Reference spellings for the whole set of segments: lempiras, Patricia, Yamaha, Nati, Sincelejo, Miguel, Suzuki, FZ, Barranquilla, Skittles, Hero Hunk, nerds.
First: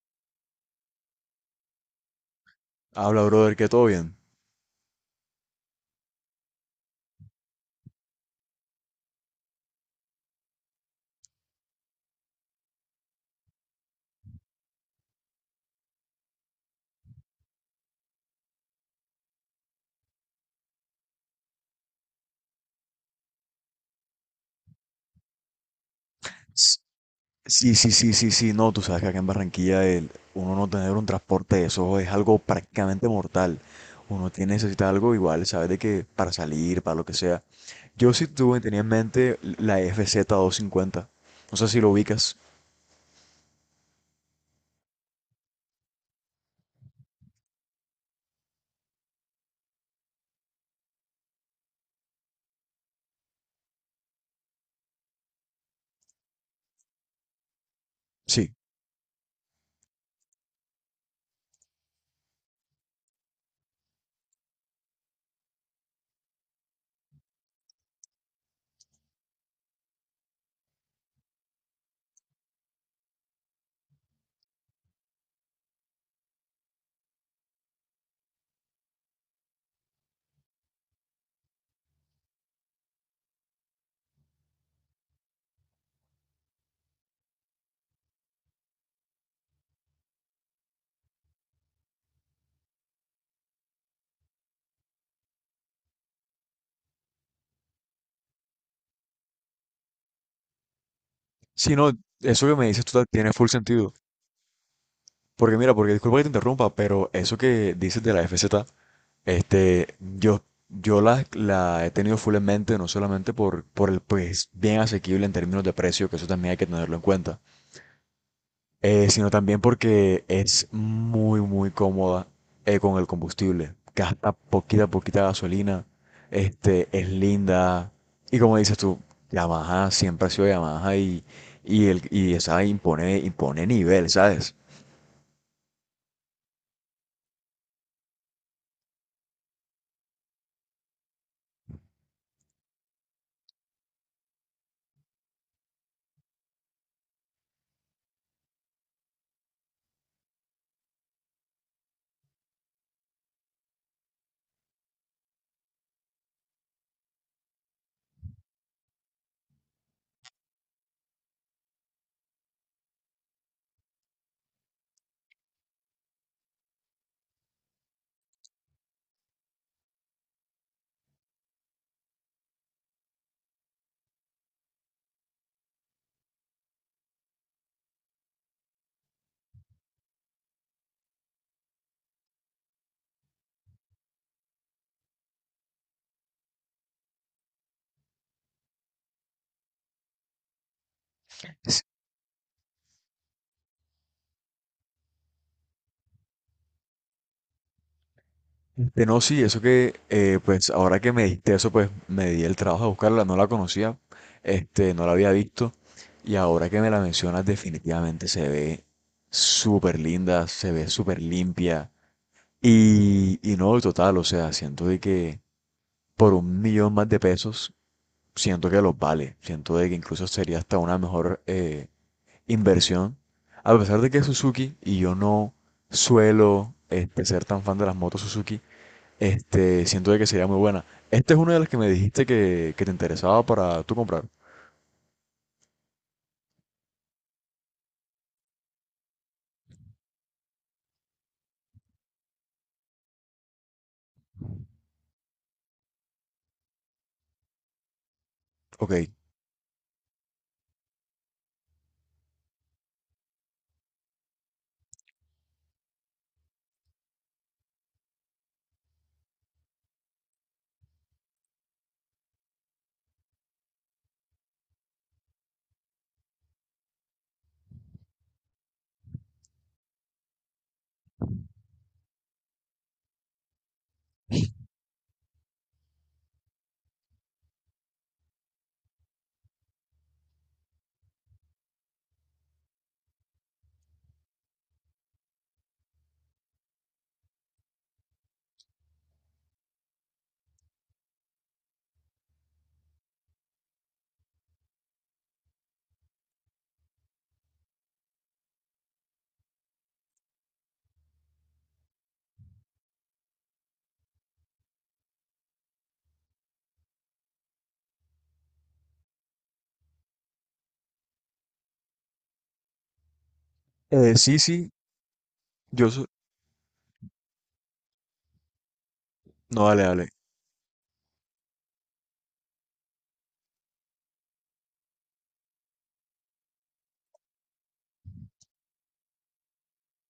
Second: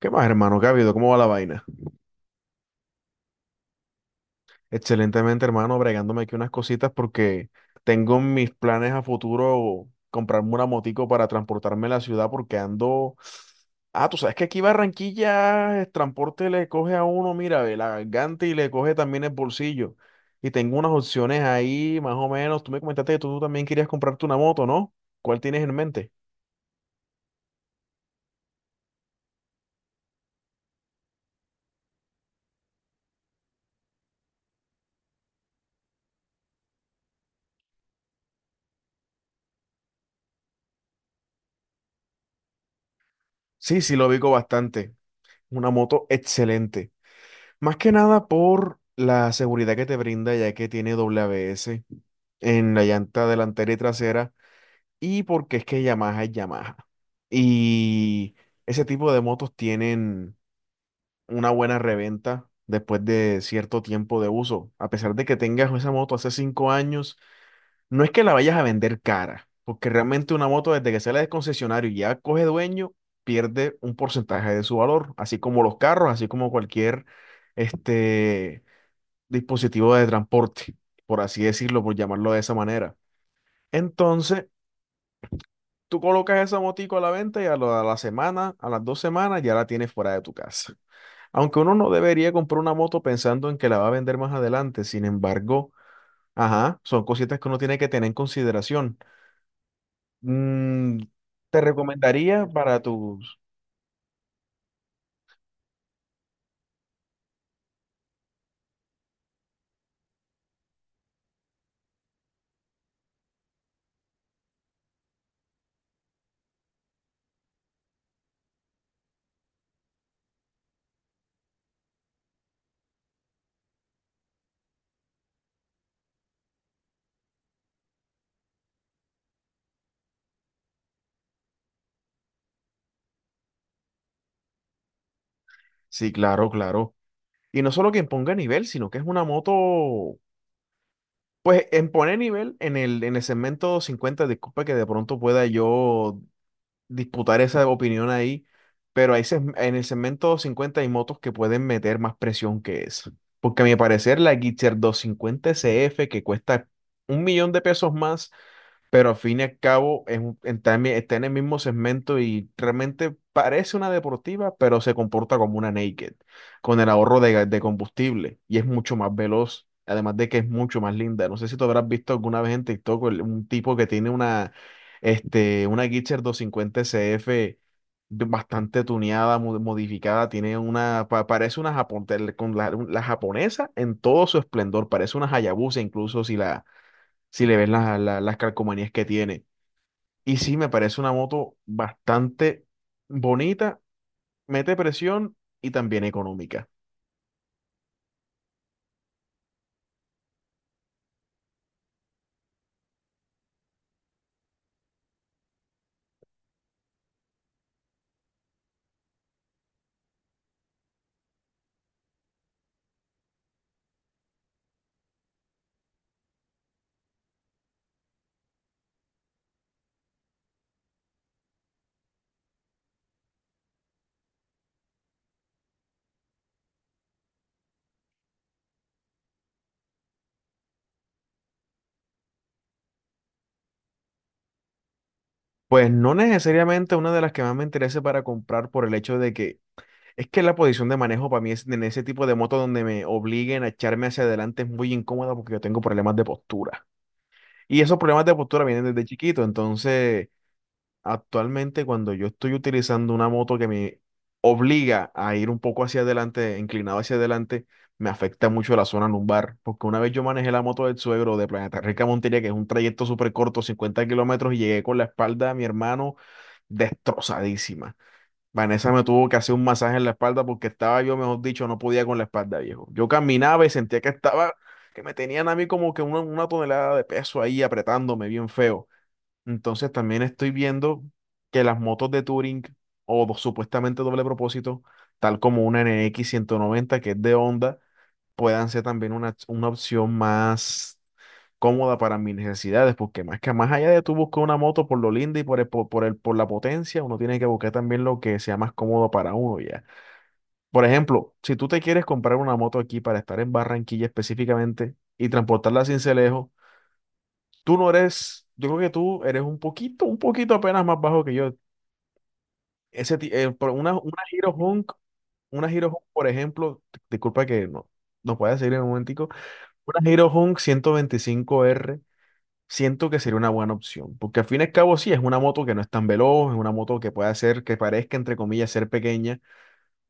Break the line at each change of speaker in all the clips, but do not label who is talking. ¿Qué más, hermano? ¿Qué ha habido? ¿Cómo va la vaina?
Habla, brother, que todo bien.
Excelentemente, hermano, bregándome aquí unas cositas porque tengo en mis planes a futuro comprarme una motico para transportarme a la ciudad porque ando. Ah, tú sabes que aquí Barranquilla el transporte le coge a uno, mira, ve la garganta y le coge también el bolsillo. Y tengo unas opciones ahí, más o menos. Tú me comentaste que tú también querías comprarte una moto, ¿no? ¿Cuál tienes en mente?
S- Sí, sí, sí, sí, sí, no, tú sabes que acá en Barranquilla uno no tener un transporte de eso es algo prácticamente mortal. Necesita algo igual, sabes de que para salir, para lo que sea. Tenía en mente la FZ 50. No sé si lo ubicas.
Sí, sí, lo ubico bastante. Una moto excelente. Más que nada por la seguridad que te brinda, ya que tiene doble ABS en la llanta delantera y trasera, y porque es que Yamaha es Yamaha. Y
Sí.
ese tipo de motos tienen una buena reventa después de cierto tiempo de uso. A pesar de que tengas esa moto hace 5 años, no es que la vayas a vender cara, porque realmente una moto desde que sale del concesionario y ya coge dueño, pierde un porcentaje de su valor, así como los carros, así como cualquier este dispositivo de transporte, por así decirlo, por llamarlo de esa manera. Entonces, tú colocas esa motico a la venta y a la semana, a las 2 semanas, ya la tienes fuera de tu casa. Aunque uno no debería comprar una moto pensando en que la va a vender más adelante, sin embargo, ajá, son cositas que uno tiene que tener en consideración. Mm, Te
Sí, no,
recomendaría
eso que me
para
dices tú tiene
tus.
full sentido. Porque mira, porque disculpa que te interrumpa, pero eso que dices de la FZ. Este, yo, yo la he tenido full en mente, no solamente por el pues bien asequible en términos de precio, que eso también hay que tenerlo en cuenta, sino también porque es muy cómoda con el combustible. Gasta poquita gasolina, es linda. Y como dices tú, Yamaha siempre ha sido Yamaha y esa impone nivel, ¿sabes?
Sí, claro, claro. Y no solo que ponga nivel, sino que es una moto. Pues en poner nivel en el segmento cincuenta, disculpa que de pronto pueda yo disputar esa opinión ahí, pero en el segmento 50 hay motos que pueden meter más presión que esa. Porque a mi parecer la Gixxer 250 CF que cuesta $1.000.000 más, pero al fin y al cabo está en, está en el mismo segmento y realmente parece una deportiva, pero se comporta como una naked, con el ahorro de, de combustible y es mucho más veloz. Además de que es mucho más linda. No sé si tú habrás visto alguna vez en TikTok un tipo que tiene una, una Gitzer 250 CF bastante tuneada, modificada. Tiene una, parece una, con la japonesa en todo su esplendor. Parece una Hayabusa, incluso si la, si le ves las, las calcomanías que tiene. Y sí, me parece una moto bastante bonita, mete presión y también económica.
Que no, sí, pues ahora que me diste eso, pues me di el trabajo de buscarla, no la conocía, no la había visto, y ahora que me la mencionas, definitivamente se ve súper linda, se ve súper limpia, y no, total, o sea, siento de que por 1 millón más de pesos, siento que los vale, siento de que incluso sería hasta una mejor inversión, a pesar de que Suzuki, y yo no suelo ser tan fan de las motos Suzuki, siento de que sería muy buena. Esta es una de las que me dijiste que te interesaba para tú comprar.
Pues no necesariamente una de las que más me interese para comprar, por el hecho de que es que la posición de manejo para mí es en ese tipo de moto donde me obliguen a echarme hacia adelante es muy incómoda, porque yo tengo problemas de postura. Y esos problemas de postura vienen
Ok.
desde chiquito. Entonces actualmente, cuando yo estoy utilizando una moto que me obliga a ir un poco hacia adelante, inclinado hacia adelante, me afecta mucho la zona lumbar, porque una vez yo manejé la moto del suegro de Planeta Rica a Montería, que es un trayecto súper corto, 50 kilómetros, y llegué con la espalda de mi hermano destrozadísima. Vanessa me tuvo que hacer un masaje en la espalda porque estaba yo, mejor dicho, no podía con la espalda, viejo. Yo caminaba y sentía que estaba, que me tenían a mí como que una tonelada de peso ahí apretándome bien feo. Entonces también estoy viendo que las motos de Touring o supuestamente doble propósito, tal como una N X 190 que es de Honda, puedan ser también una opción más cómoda para mis necesidades, porque más que más allá de tú buscar una moto por lo linda y por el, po- por, el, por la potencia, uno tiene que buscar también lo que sea más cómodo para uno ya. Por ejemplo, si tú te quieres comprar una moto aquí para estar en Barranquilla específicamente y transportarla a Sincelejo. Tú no eres, yo creo que tú eres un poquito apenas más bajo que yo. Por
Sí, sí,
Una Hero
yo
Hunk,
soy...
por ejemplo, disculpa que no, nos puedes seguir en un momentico,
No, dale, dale.
una Hero Hunk 125 r, siento que sería una buena opción, porque al fin y al cabo sí, es una moto que no es tan veloz, es una moto que puede hacer, que parezca, entre comillas, ser pequeña,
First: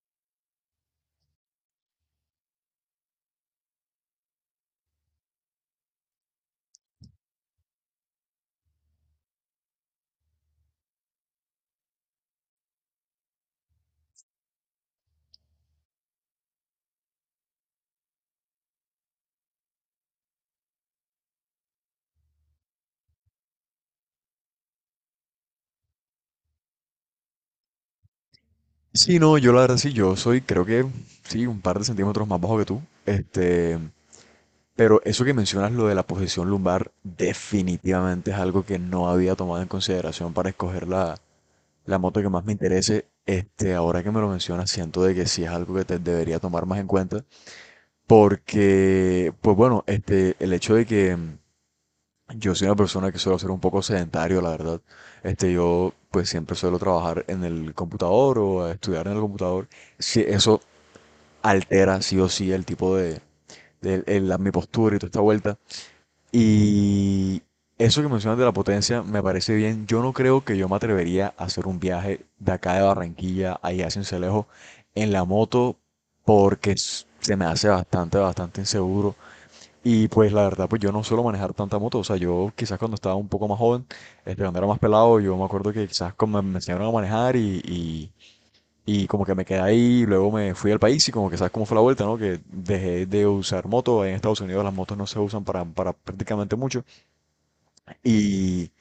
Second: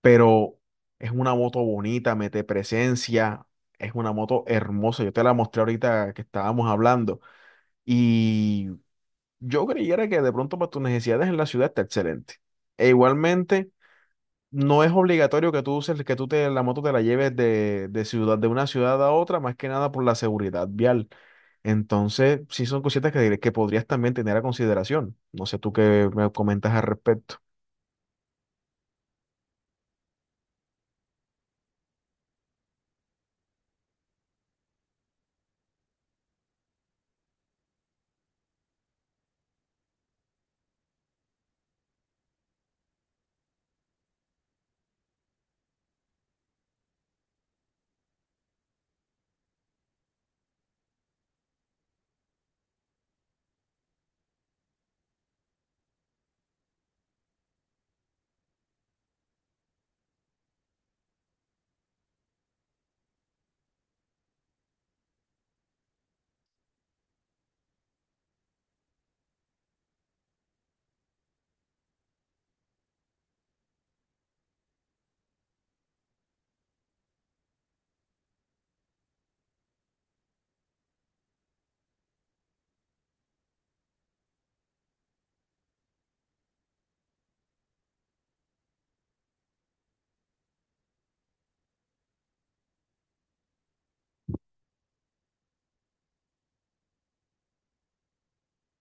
pero es una moto bonita, mete presencia, es una moto hermosa, yo te la mostré ahorita que estábamos hablando. Y yo creyera que de pronto para tus necesidades en la ciudad está excelente. E igualmente, no es obligatorio que tú uses, que la moto te la lleves de ciudad, de una ciudad a otra, más que nada por la seguridad vial. Entonces, sí son cositas que podrías también tener a consideración. No sé tú qué me comentas al respecto.
Sí, no, yo la verdad sí, creo que, sí, un par de centímetros más bajo que tú. Este, pero eso que mencionas, lo de la posición lumbar, definitivamente es algo que no había tomado en consideración para escoger la moto que más me interese. Ahora que me lo mencionas, siento de que sí es algo que te debería tomar más en cuenta. Porque, pues bueno, el hecho de que yo soy una persona que suelo ser un poco sedentario, la verdad. Yo pues siempre suelo trabajar en el computador o estudiar en el computador. Sí, eso altera sí o sí el tipo mi postura y toda esta vuelta. Y eso que mencionas de la potencia me parece bien. Yo no creo que yo me atrevería a hacer un viaje de acá de Barranquilla a allá a Sincelejo en la moto porque se me hace bastante inseguro. Y pues la verdad, pues yo no suelo manejar tanta moto. O sea, yo quizás cuando estaba un poco más joven, cuando era más pelado, yo me acuerdo que quizás como me enseñaron a manejar y como que me quedé ahí, y luego me fui al país y como que sabes cómo fue la vuelta, ¿no? Que dejé de usar moto. En Estados Unidos las motos no se usan para prácticamente mucho. Y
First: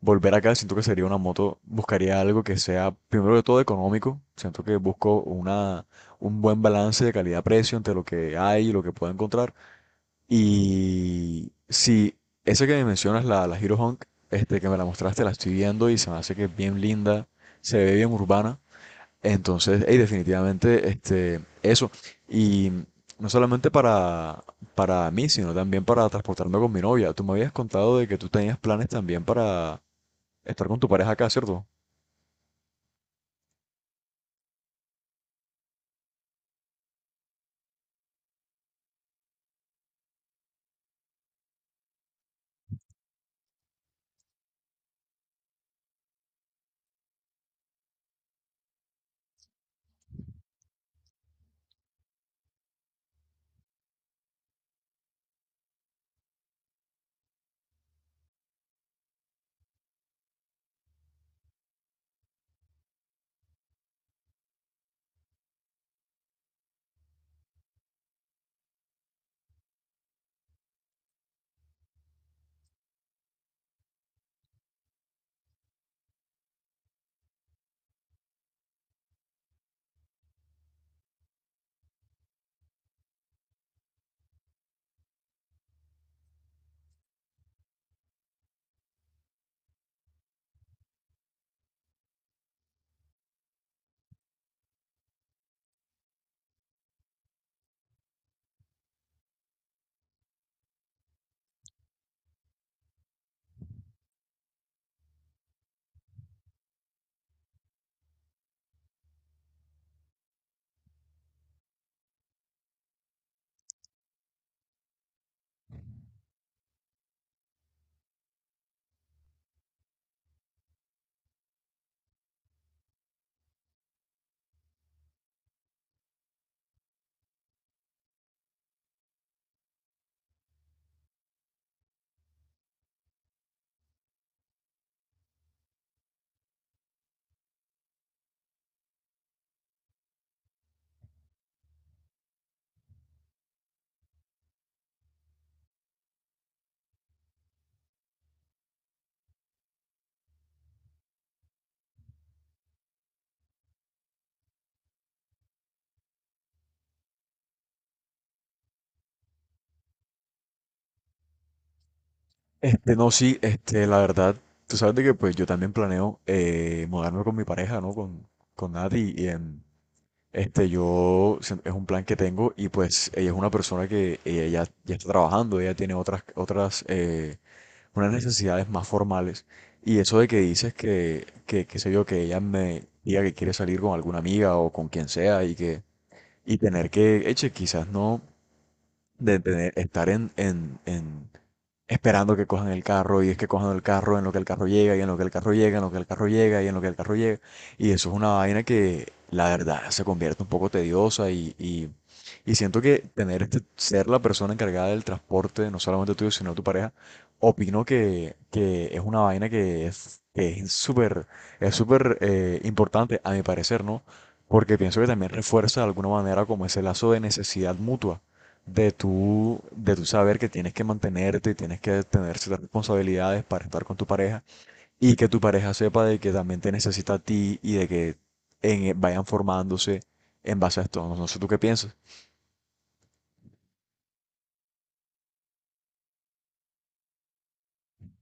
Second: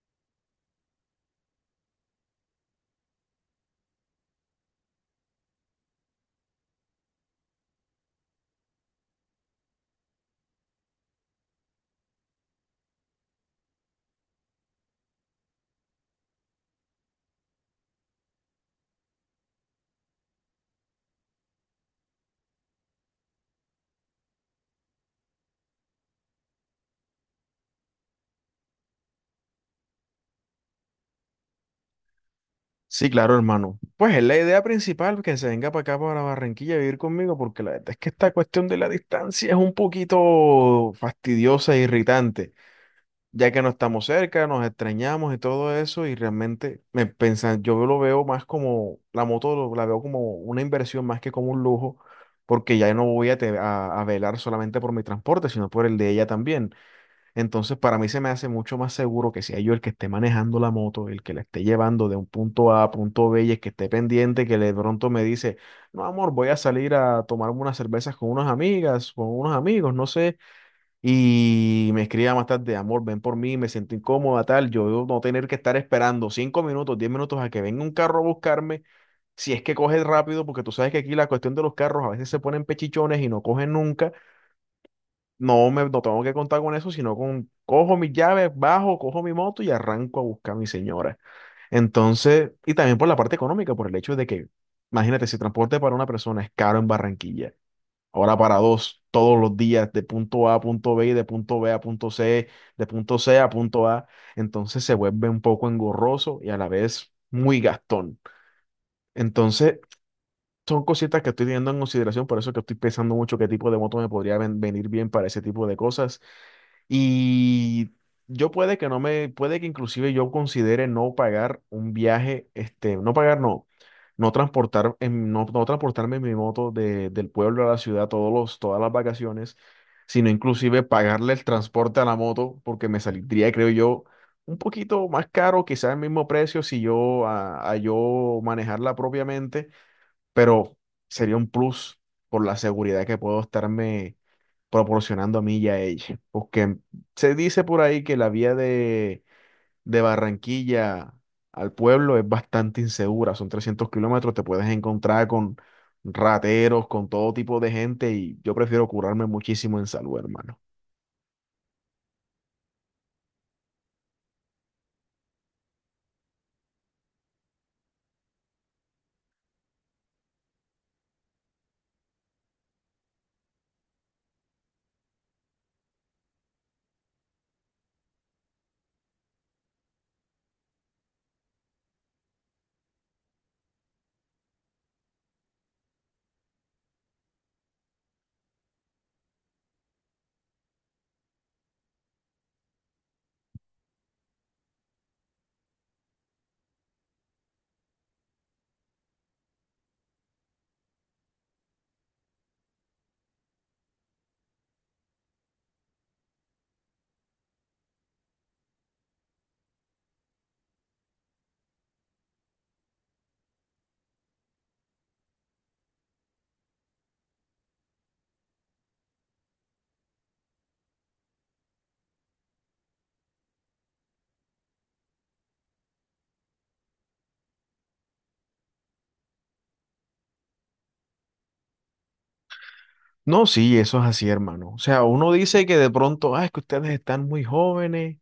volver acá siento que sería una moto, buscaría algo que sea, primero que todo, económico. Siento que busco una, un buen balance de calidad-precio entre lo que hay y lo que puedo encontrar. Y sí, esa que me mencionas, la Hero Hunk, que me la mostraste, la estoy viendo y se me hace que es bien linda, se ve bien urbana. Entonces, hey, definitivamente, eso. Y no solamente para mí, sino también para transportarme con mi novia. Tú me habías contado de que tú tenías planes también para estar con tu pareja acá, ¿cierto?
Sí, claro, hermano. Pues es la idea principal que se venga para acá, para Barranquilla, a vivir conmigo, porque la verdad es que esta cuestión de la distancia es un poquito fastidiosa e irritante, ya que no estamos cerca, nos extrañamos y todo eso, y realmente me pensan, yo lo veo más como, la moto la veo como una inversión más que como un lujo, porque ya no voy a velar solamente por mi transporte, sino por el de ella también. Entonces, para mí se me hace mucho más seguro que sea yo el que esté manejando la moto, el que la esté llevando de un punto A a punto B y el que esté pendiente, que de pronto me dice, no, amor, voy a salir a tomarme unas cervezas con unas amigas, con unos amigos, no sé, y me escribía más tarde, amor, ven por mí, me siento incómoda, tal. Yo no tener que estar esperando 5 minutos, 10 minutos a que venga un carro a buscarme, si es que coge rápido, porque tú sabes que aquí la cuestión de los carros a veces se ponen pechichones y no cogen nunca. No tengo que contar con eso, sino con cojo mis llaves, bajo, cojo mi moto y arranco a buscar a mi señora. Entonces, y también por la parte económica, por el hecho de que, imagínate, si transporte para una persona es caro en Barranquilla, ahora para dos, todos los días, de punto A a punto B y de punto B a punto C, de punto C a punto A. Entonces se vuelve un poco engorroso y a la vez muy gastón. Entonces son cositas que estoy teniendo en consideración, por eso que estoy pensando mucho qué tipo de moto me podría venir bien para ese tipo de cosas. Y yo puede que no me, puede que inclusive yo considere no pagar un viaje, no pagar, no, no transportar, no, no transportarme en mi moto del pueblo a la ciudad todos los, todas las vacaciones, sino inclusive pagarle el transporte a la moto, porque me saldría, creo yo, un poquito más caro, quizás el mismo precio si yo, a yo manejarla propiamente, pero sería un plus por la seguridad que puedo estarme proporcionando a mí y a ella. Porque se dice por ahí que la vía de Barranquilla al pueblo es bastante insegura. Son 300 kilómetros, te puedes encontrar con rateros, con todo tipo de gente, y yo prefiero curarme muchísimo en salud, hermano.
No, sí, la verdad, tú sabes de que pues yo también planeo mudarme con mi pareja, ¿no? Con Nati y en... es un plan que tengo y pues ella es una persona que ella ya está trabajando, ella tiene otras, unas necesidades más formales. Y eso de que dices qué sé yo, que ella me diga que quiere salir con alguna amiga o con quien sea y tener que, eche, quizás no, de tener, en, esperando que cojan el carro y es que cojan el carro en lo que el carro llega y en lo que el carro llega, en lo que el carro llega y en lo que el carro llega. Y eso es una vaina que la verdad se convierte un poco tediosa y siento que tener ser la persona encargada del transporte, no solamente tuyo, sino de tu pareja, opino que es una vaina que es súper, es súper importante a mi parecer, ¿no? Porque pienso que también refuerza de alguna manera como ese lazo de necesidad mutua de de tú saber que tienes que mantenerte y tienes que tener ciertas responsabilidades para estar con tu pareja y que tu pareja sepa de que también te necesita a ti y de que vayan formándose en base a esto. No, no sé tú qué piensas.
No, sí, eso es así, hermano. O sea, uno dice que de pronto, ah, es que ustedes están muy jóvenes,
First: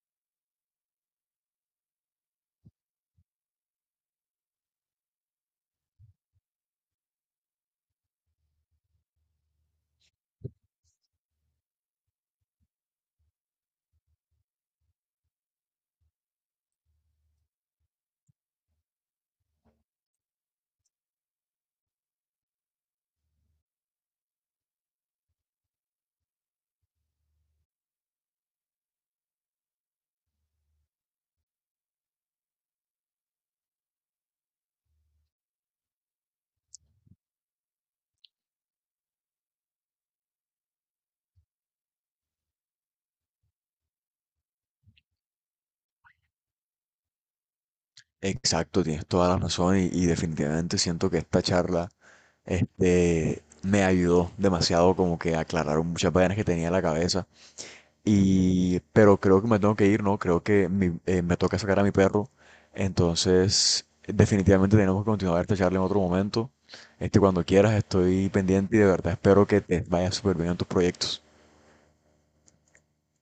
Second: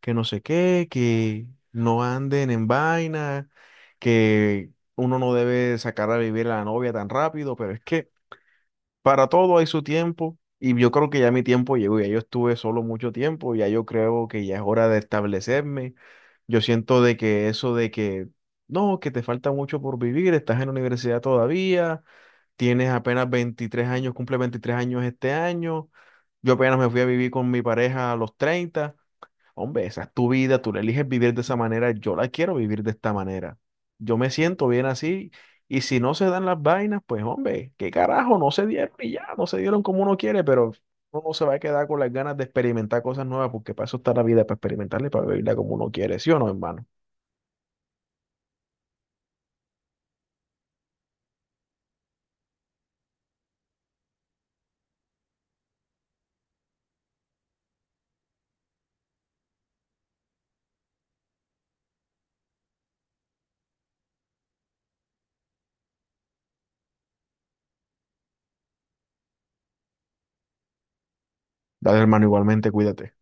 que no sé qué, que no anden en vaina, que uno no debe sacar a vivir a la novia tan rápido, pero es que para todo hay su tiempo y yo creo que ya mi tiempo llegó, ya yo estuve solo mucho tiempo, ya yo creo que ya es hora de establecerme. Yo siento de que eso de que, no, que te falta mucho por vivir, estás en la universidad todavía, tienes apenas 23 años, cumple 23 años este año, yo apenas me fui a vivir con mi pareja a los 30. Hombre, esa es tu vida, tú la eliges vivir de esa manera, yo la quiero vivir de esta manera. Yo me siento bien así, y si no se dan las vainas, pues hombre, qué carajo, no se dieron y ya, no se dieron como uno quiere, pero uno no se va a quedar con las ganas de experimentar cosas nuevas porque para eso está la vida, para experimentarla y para vivirla como uno quiere, ¿sí o no, hermano?
Exacto, tienes toda la razón y definitivamente siento que esta charla me ayudó demasiado como que a aclarar muchas vainas que tenía en la cabeza. Y, pero creo que me tengo que ir, ¿no? Creo que me toca sacar a mi perro. Entonces, definitivamente tenemos que continuar esta charla en otro momento. Cuando quieras, estoy pendiente y de verdad espero que te vaya súper bien en tus proyectos.
Dale, hermano, igualmente, cuídate.